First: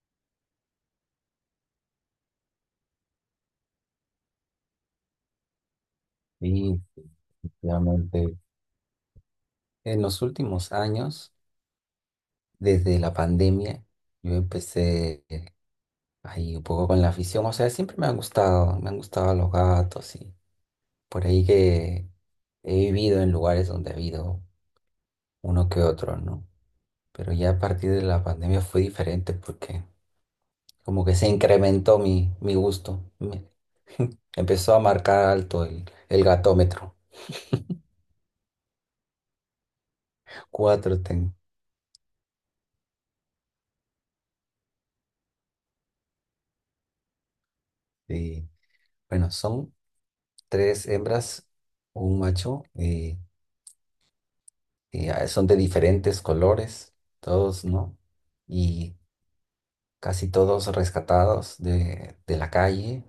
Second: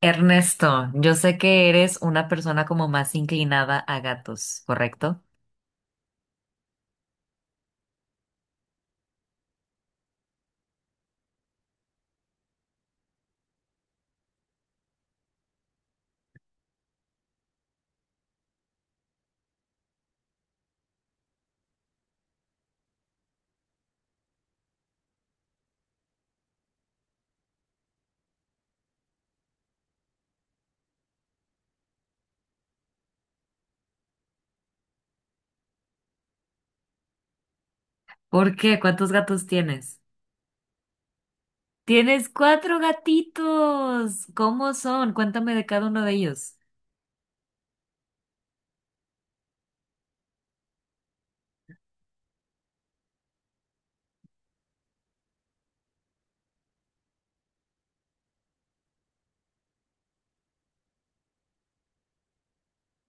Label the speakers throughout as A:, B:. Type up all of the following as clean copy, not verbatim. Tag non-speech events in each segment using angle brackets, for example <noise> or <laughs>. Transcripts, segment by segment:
A: Ernesto, yo sé que eres una persona como más inclinada a gatos, ¿correcto?
B: Sí, efectivamente. En los últimos años, desde la pandemia, yo empecé ahí un poco con la afición. O sea, siempre me han gustado los gatos y por ahí que he vivido en lugares donde ha habido uno que otro, ¿no? Pero ya a partir de la pandemia fue diferente porque como que se incrementó mi gusto. Me- <laughs> empezó a marcar alto el gatómetro.
A: ¿Por qué? ¿Cuántos gatos tienes?
B: Cuatro tengo.
A: Tienes cuatro gatitos. ¿Cómo son? Cuéntame de cada uno de ellos.
B: Sí. Bueno, son tres hembras, un macho, y son de diferentes colores, todos, ¿no? Y casi todos rescatados de la calle.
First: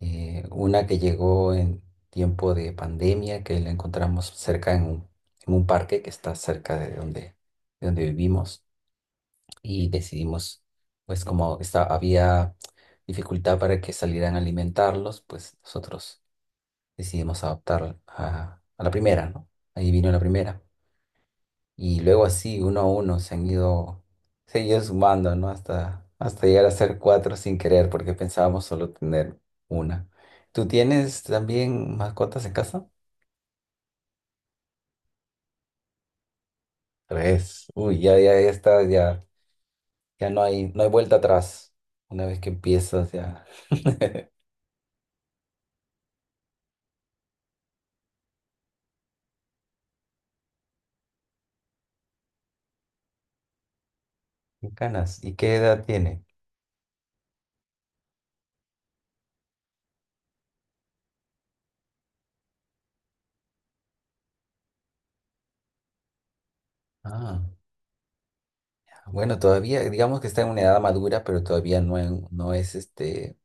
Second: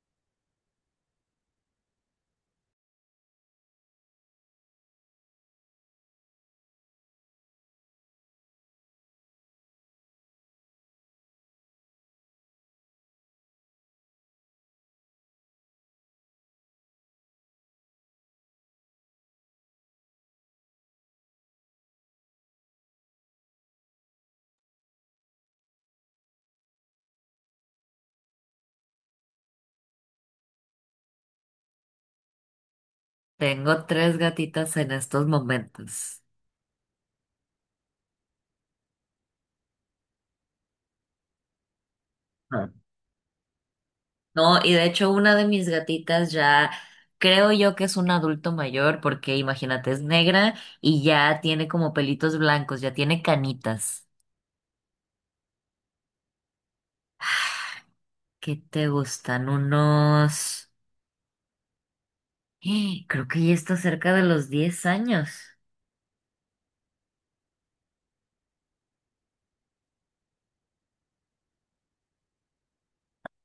B: Una que llegó en tiempo de pandemia, que la encontramos cerca en un parque que está cerca de donde vivimos, y decidimos, pues como esta- había dificultad para que salieran a alimentarlos, pues nosotros decidimos adoptar a la primera, ¿no? Ahí vino la primera. Y luego así, uno a uno, se han ido sumando, ¿no? Hasta, hasta llegar a ser cuatro sin querer, porque pensábamos solo tener una. ¿Tú tienes también mascotas en casa?
A: Tengo tres gatitas en estos momentos.
B: Tres. Uy, ya, ya, ya está, ya, ya no hay, no hay vuelta atrás. Una vez que
A: Ah.
B: empiezas, ya. <laughs>
A: No, y de hecho una de mis gatitas ya creo yo que es un adulto mayor porque imagínate, es negra y ya tiene como pelitos blancos, ya tiene canitas.
B: Qué canas, ¿y qué edad tiene?
A: ¿Qué te gustan? Unos... <gasps> Creo que ya está cerca de los 10 años.
B: Ah, bueno, todavía, digamos que está en una edad madura, pero todavía no, en- no es este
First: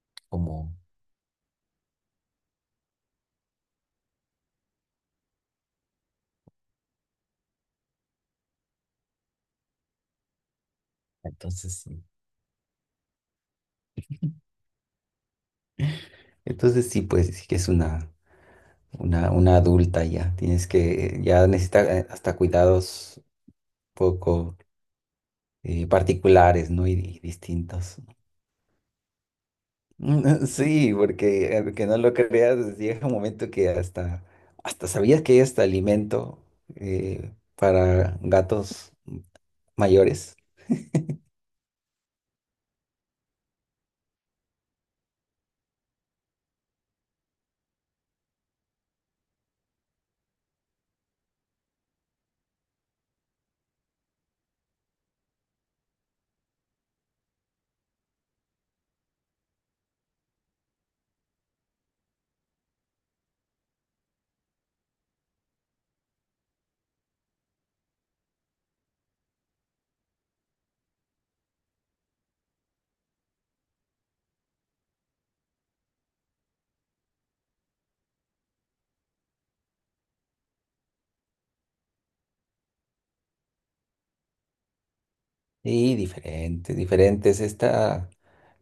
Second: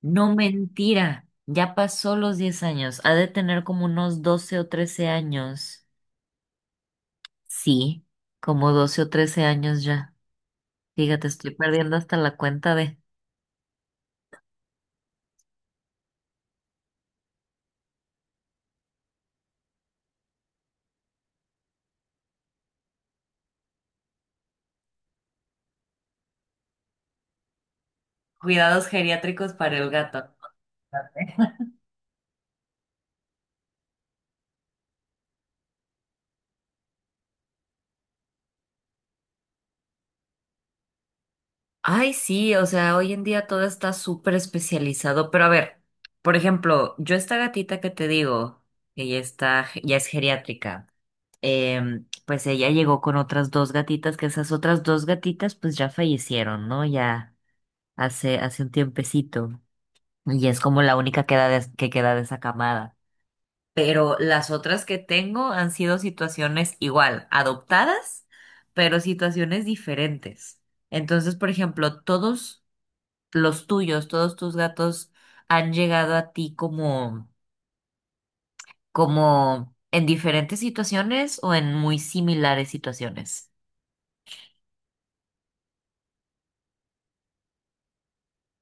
A: No
B: como.
A: mentira, ya pasó los 10 años. Ha de tener como unos 12 o 13 años. Sí, como 12 o 13 años ya. Fíjate, estoy
B: Entonces
A: perdiendo
B: sí.
A: hasta la cuenta de
B: Entonces sí, pues sí que es una adulta ya. Tienes que, ya necesita hasta cuidados poco particulares, ¿no? Y distintos. <laughs>
A: cuidados geriátricos para el gato.
B: Mm, sí,
A: <laughs>
B: porque aunque no lo creas, pues, llega un momento que hasta, hasta sabías que hay hasta alimento para gatos mayores.
A: Ay, sí, o sea, hoy en día todo está súper especializado, pero a ver, por ejemplo, yo esta gatita que te digo, que ya está, ya es geriátrica. Pues ella llegó con otras dos gatitas, que esas otras dos gatitas pues ya fallecieron, ¿no? Ya hace un tiempecito. Y es como la única que, que queda de esa camada. Pero las otras que tengo han sido situaciones igual, adoptadas, pero situaciones diferentes. Entonces, por ejemplo, todos los tuyos, todos tus gatos han llegado a ti como, como en diferentes situaciones o en muy similares situaciones.
B: Y diferentes, diferentes. Esta,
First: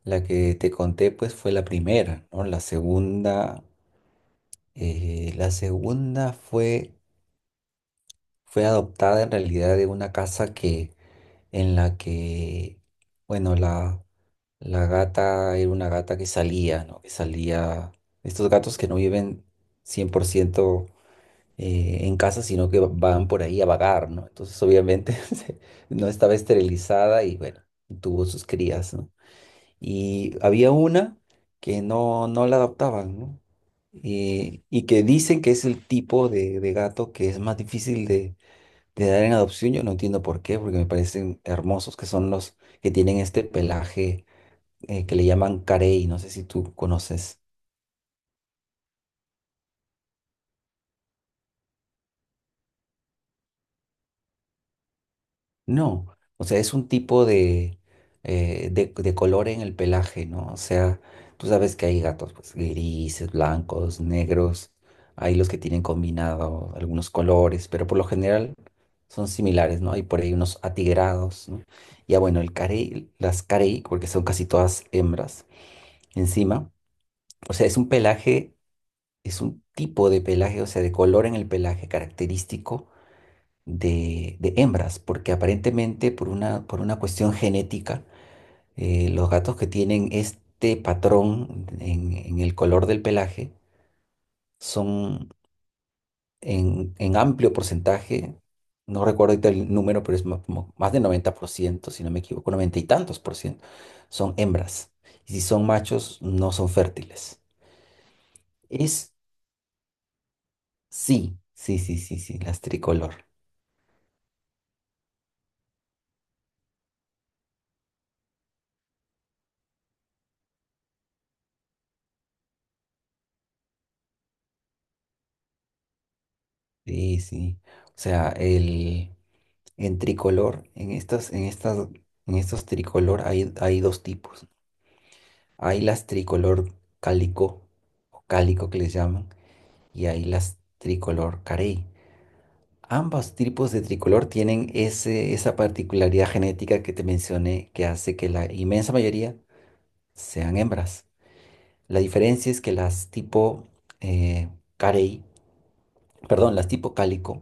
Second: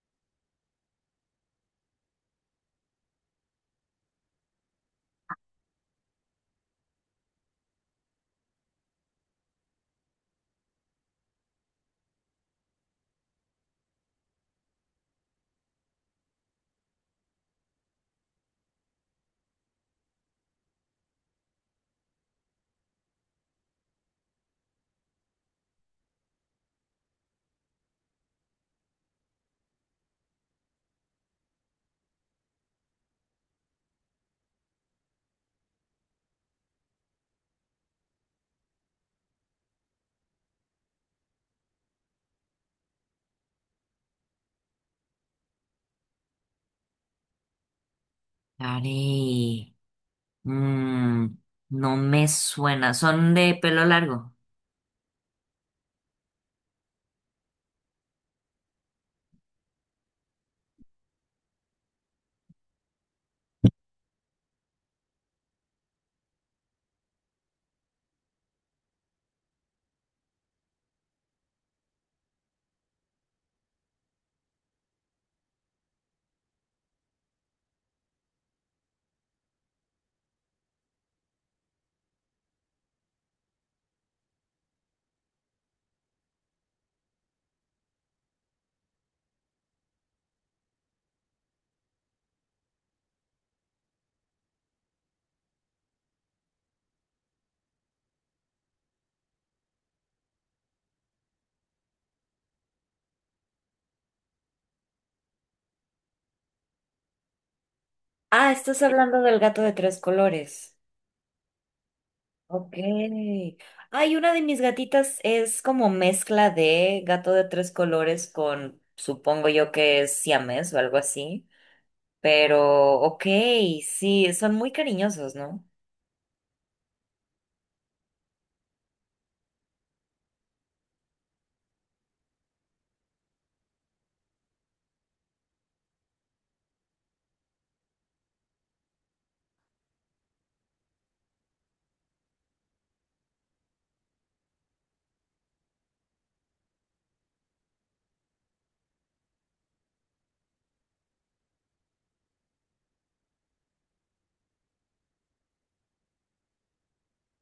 B: la que te conté, pues fue la primera, ¿no? La segunda. La segunda fue, fue adoptada en realidad de una casa que, en la que, bueno, la gata era una gata que salía, ¿no? Que salía, estos gatos que no viven 100% en casa, sino que van por ahí a vagar, ¿no? Entonces, obviamente, <laughs> se- no estaba esterilizada y, bueno, tuvo sus crías, ¿no? Y había una que no, no la adoptaban, ¿no? Y que dicen que es el tipo de gato que es más difícil de dar en adopción. Yo no entiendo por qué, porque me parecen hermosos que son los que tienen este pelaje que le llaman carey. No sé si tú conoces.
A: Ari, mm, no me suena. ¿Son de pelo largo?
B: No, o sea, es un tipo de, de color en el pelaje, ¿no? O sea, tú sabes que hay gatos, pues, grises, blancos, negros, hay los que tienen combinado algunos colores, pero por lo general son similares, ¿no? Hay por ahí unos atigrados, ¿no? Ya bueno, el carey, las carey, porque son casi todas hembras, encima, o sea, es un pelaje, es un tipo de pelaje, o sea, de color en el pelaje característico de hembras, porque aparentemente por una cuestión genética, los gatos que tienen este patrón en el color del pelaje son en amplio porcentaje, no recuerdo ahorita el número, pero es ma- como más de 90% si no me equivoco, 90 y tantos por ciento, son hembras. Y si son machos, no son fértiles.
A: Ah, estás
B: Es,
A: hablando del gato de tres colores.
B: sí, sí, sí, sí, sí, las
A: Ok.
B: tricolor.
A: Ay, una de mis gatitas es como mezcla de gato de tres colores con, supongo yo que es siamés o algo así. Pero, ok, sí, son muy cariñosos, ¿no?
B: Sí, sí. O sea, el... En tricolor, en estas, en estas, en estos tricolor hay, hay dos tipos. Hay las tricolor cálico o cálico que les llaman y hay las tricolor carey. Ambos tipos de tricolor tienen ese, esa particularidad genética que te mencioné que hace que la inmensa mayoría sean hembras. La diferencia es que las tipo eh, carey perdón, las tipo cálico,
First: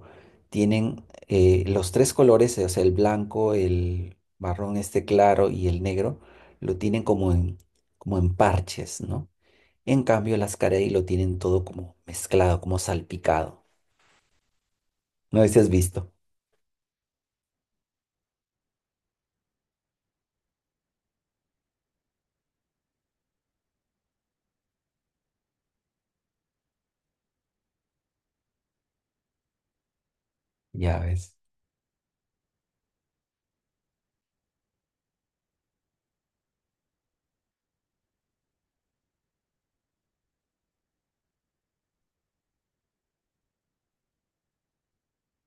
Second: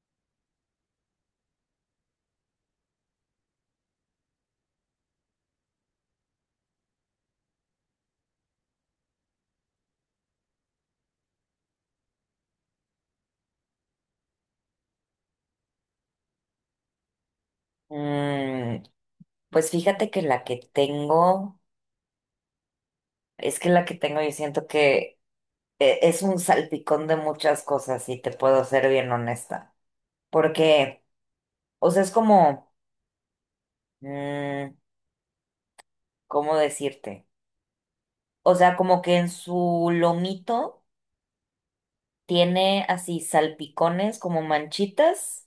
B: tienen los tres colores, o sea, el blanco, el marrón este claro y el negro, lo tienen como en, como en parches, ¿no? En cambio, las carey lo tienen todo como mezclado, como salpicado. No sé si has visto.
A: Mm, pues fíjate que la que tengo, es que la que tengo yo siento que es un salpicón de muchas cosas, si te puedo ser bien honesta.
B: Ya
A: Porque,
B: ves.
A: o sea, es como, mm, ¿cómo decirte? O sea, como que en su lomito tiene así salpicones como manchitas,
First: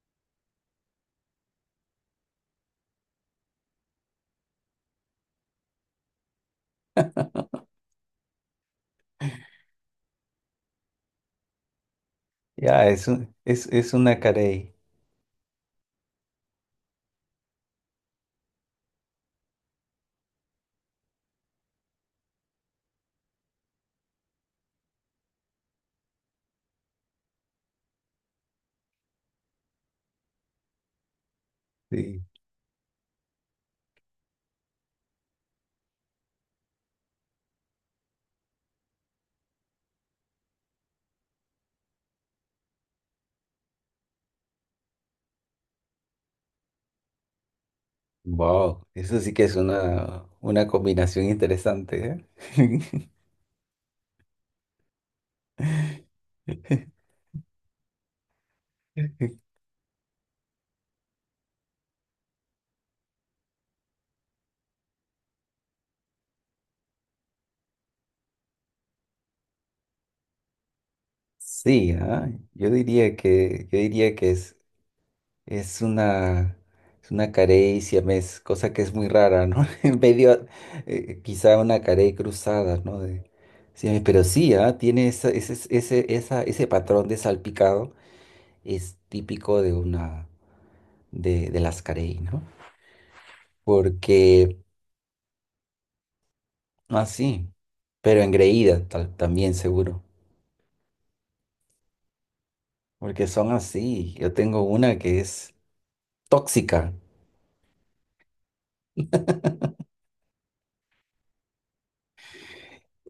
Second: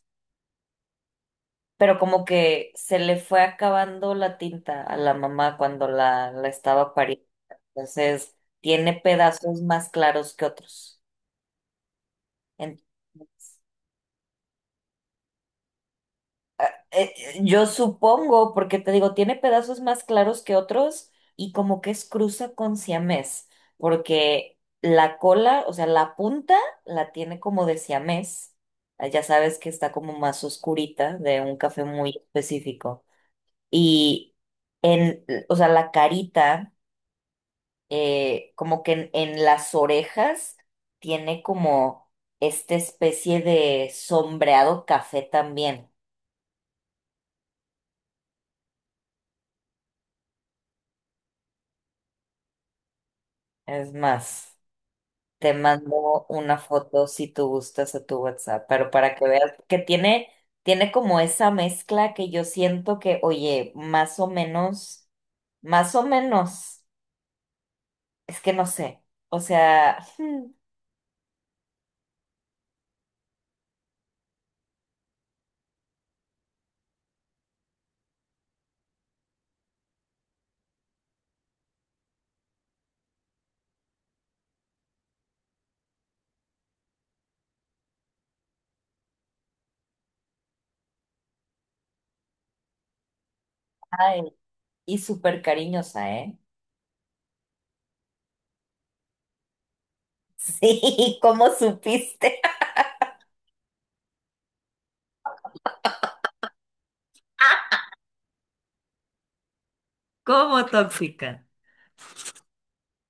A: pero como que se le fue acabando la tinta a la mamá cuando la estaba pariendo. Entonces, tiene pedazos más claros que otros.
B: Ya, es un-
A: Entonces,
B: es una carey.
A: Eh, yo supongo, porque te digo, tiene pedazos más claros que otros y como que es cruza con siamés, porque la cola, o sea, la punta la tiene como de siamés. Ah, ya sabes que está como más oscurita de un café muy
B: Sí.
A: específico. Y en, o sea, la carita, como que en las orejas tiene como esta especie de sombreado café también.
B: Wow, eso sí que es una combinación interesante, ¿eh?
A: Es más. Te mando una foto
B: <laughs>
A: si tú gustas a tu WhatsApp, pero para que veas que tiene, tiene como esa mezcla que yo siento que, oye, más o menos, es que no sé, o sea,
B: Sí, ah, yo diría que, yo diría que es una, es una carecia, me es cosa que es muy rara, ¿no? <laughs> En medio, quizá una carey cruzada, ¿no? De- sí, pero sí, ah, tiene esa- ese, esa- ese patrón de salpicado, es típico de una, de las carey, ¿no?
A: ay,
B: Porque,
A: y súper cariñosa, ¿eh?
B: no así, pero engreída tal- también seguro,
A: <laughs> Sí, ¿cómo supiste? <laughs>
B: porque son así. Yo tengo una que es tóxica,
A: ¿Como tóxica?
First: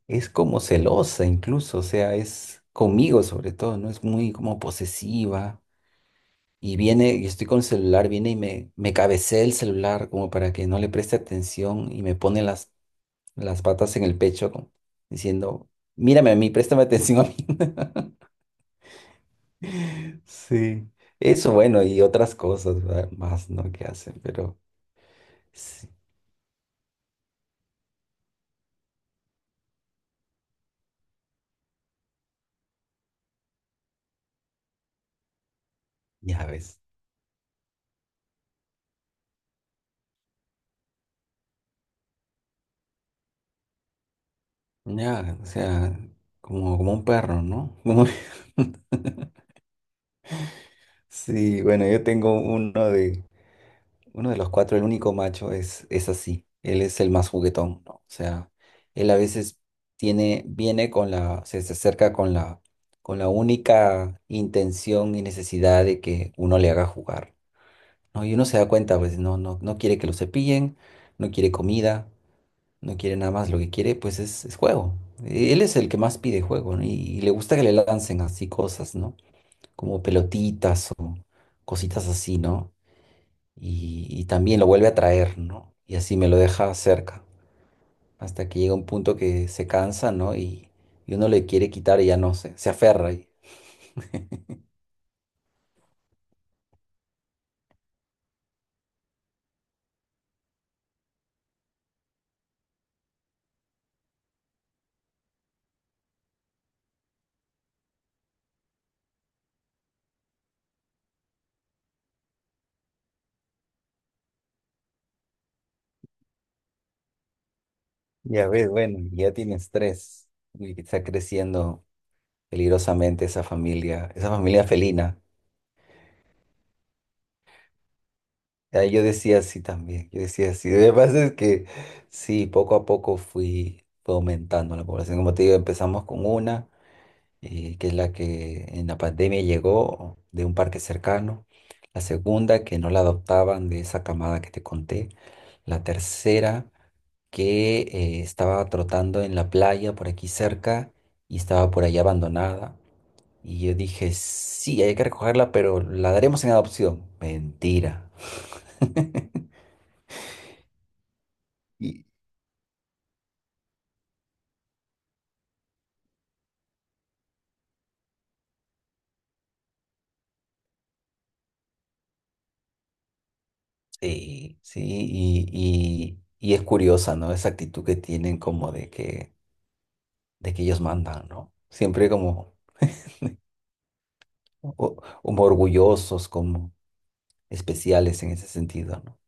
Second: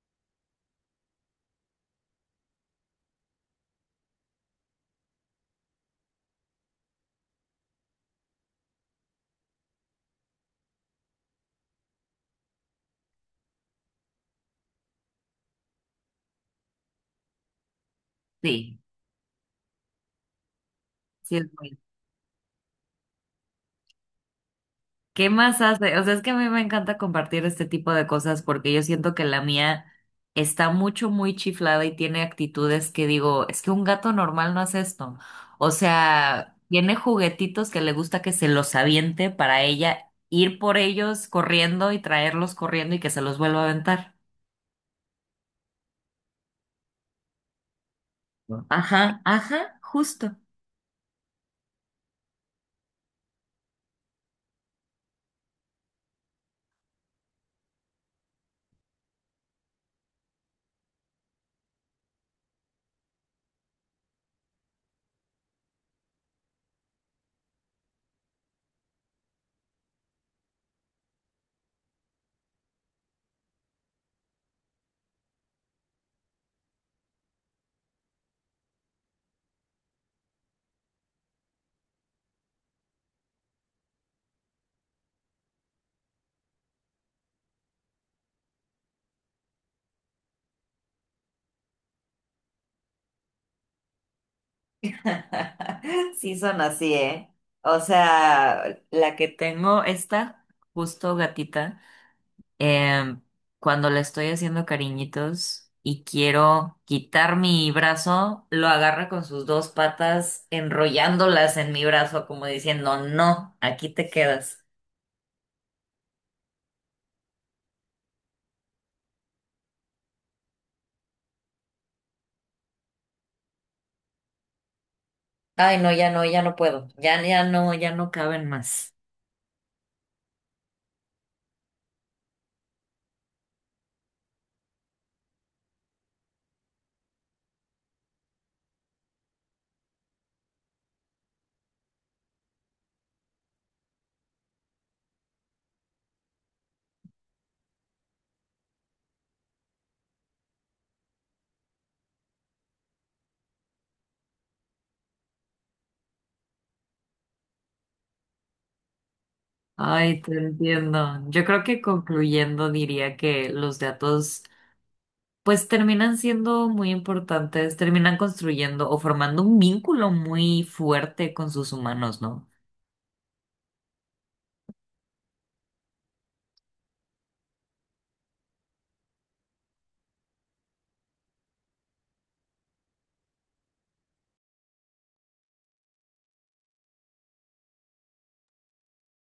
B: es como celosa incluso, o sea, es conmigo sobre todo, ¿no? Es muy como posesiva. Y viene, y estoy con el celular, viene y me cabecea el celular como para que no le preste atención y me pone las patas en el pecho como diciendo, mírame a mí, préstame atención a mí.
A: Sí,
B: <laughs> Sí,
A: sí es
B: eso
A: muy
B: bueno, y otras cosas, ¿verdad? Más, ¿no? Que hacen, pero
A: ¿qué más
B: sí,
A: hace? O sea, es que a mí me encanta compartir este tipo de cosas porque yo siento que la mía está mucho, muy chiflada y tiene actitudes que digo, es que un gato normal no hace esto. O
B: ya
A: sea,
B: ves.
A: tiene juguetitos que le gusta que se los aviente para ella ir por ellos corriendo y traerlos corriendo y que se los vuelva a aventar.
B: Ya, o sea, como, como un perro, ¿no? Como-
A: ¿No?
B: <laughs>
A: Ajá, ajá, justo.
B: sí, bueno, yo tengo uno de, uno de los cuatro, el único macho, es así. Él es el más juguetón, ¿no? O sea, él a veces tiene, viene con la, se acerca con la única intención y necesidad de que uno le haga jugar, ¿no? Y uno se da cuenta, pues, no, no, no quiere que lo cepillen, no quiere comida, no quiere nada más, lo que quiere, pues, es juego. Él es el que más pide juego, ¿no? Y le gusta que le lancen así cosas, ¿no? Como pelotitas o cositas así, ¿no? Y, y también lo vuelve a traer, ¿no? Y así me lo deja cerca, hasta que llega un punto que se cansa, ¿no? Y uno le quiere quitar y ya no se, se aferra. Y,
A: <laughs> Sí son así, ¿eh? O sea, la que tengo, esta justo gatita. em, Cuando le estoy haciendo cariñitos y quiero quitar mi brazo, lo agarra con sus dos patas, enrollándolas en mi brazo, como diciendo, no, aquí te quedas.
B: ya ves, bueno, ya tienes tres. Y está creciendo peligrosamente esa familia felina.
A: Ay, no, ya no, ya no puedo. Ya, ya no, ya no caben
B: Ya
A: más.
B: yo decía así también, yo decía así. Lo que pasa es que sí, poco a poco fui, fue aumentando la población. Como te digo, empezamos con una. Que es la que en la pandemia llegó de un parque cercano. La segunda, que no la adoptaban de esa camada que te conté. La tercera, que estaba trotando en la playa por aquí cerca y estaba por allá abandonada. Y yo dije, sí, hay que recogerla, pero la daremos en adopción. Mentira.
A: Ay, te entiendo. Yo creo que
B: Y-
A: concluyendo diría que los gatos, pues terminan siendo muy importantes, terminan construyendo o formando un vínculo muy fuerte con sus humanos, ¿no?
B: sí, sí, y es curiosa, ¿no? Esa actitud que tienen como de que ellos mandan, ¿no? Siempre como o- como orgullosos, como especiales en ese sentido, ¿no?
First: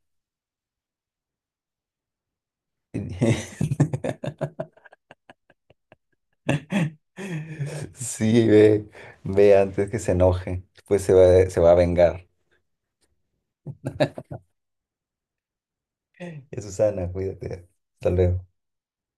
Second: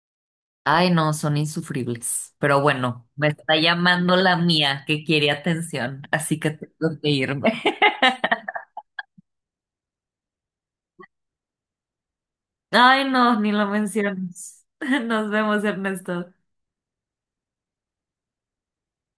A: Ay, no, son insufribles. Pero bueno, me está llamando
B: <laughs>
A: la mía que quiere atención, así que tengo que irme. <laughs>
B: Sí, ve, ve antes que se enoje, después se va a vengar.
A: Ay, no, ni lo menciones. <laughs> Nos vemos, Ernesto.
B: Ya, Susana, cuídate. Hasta luego.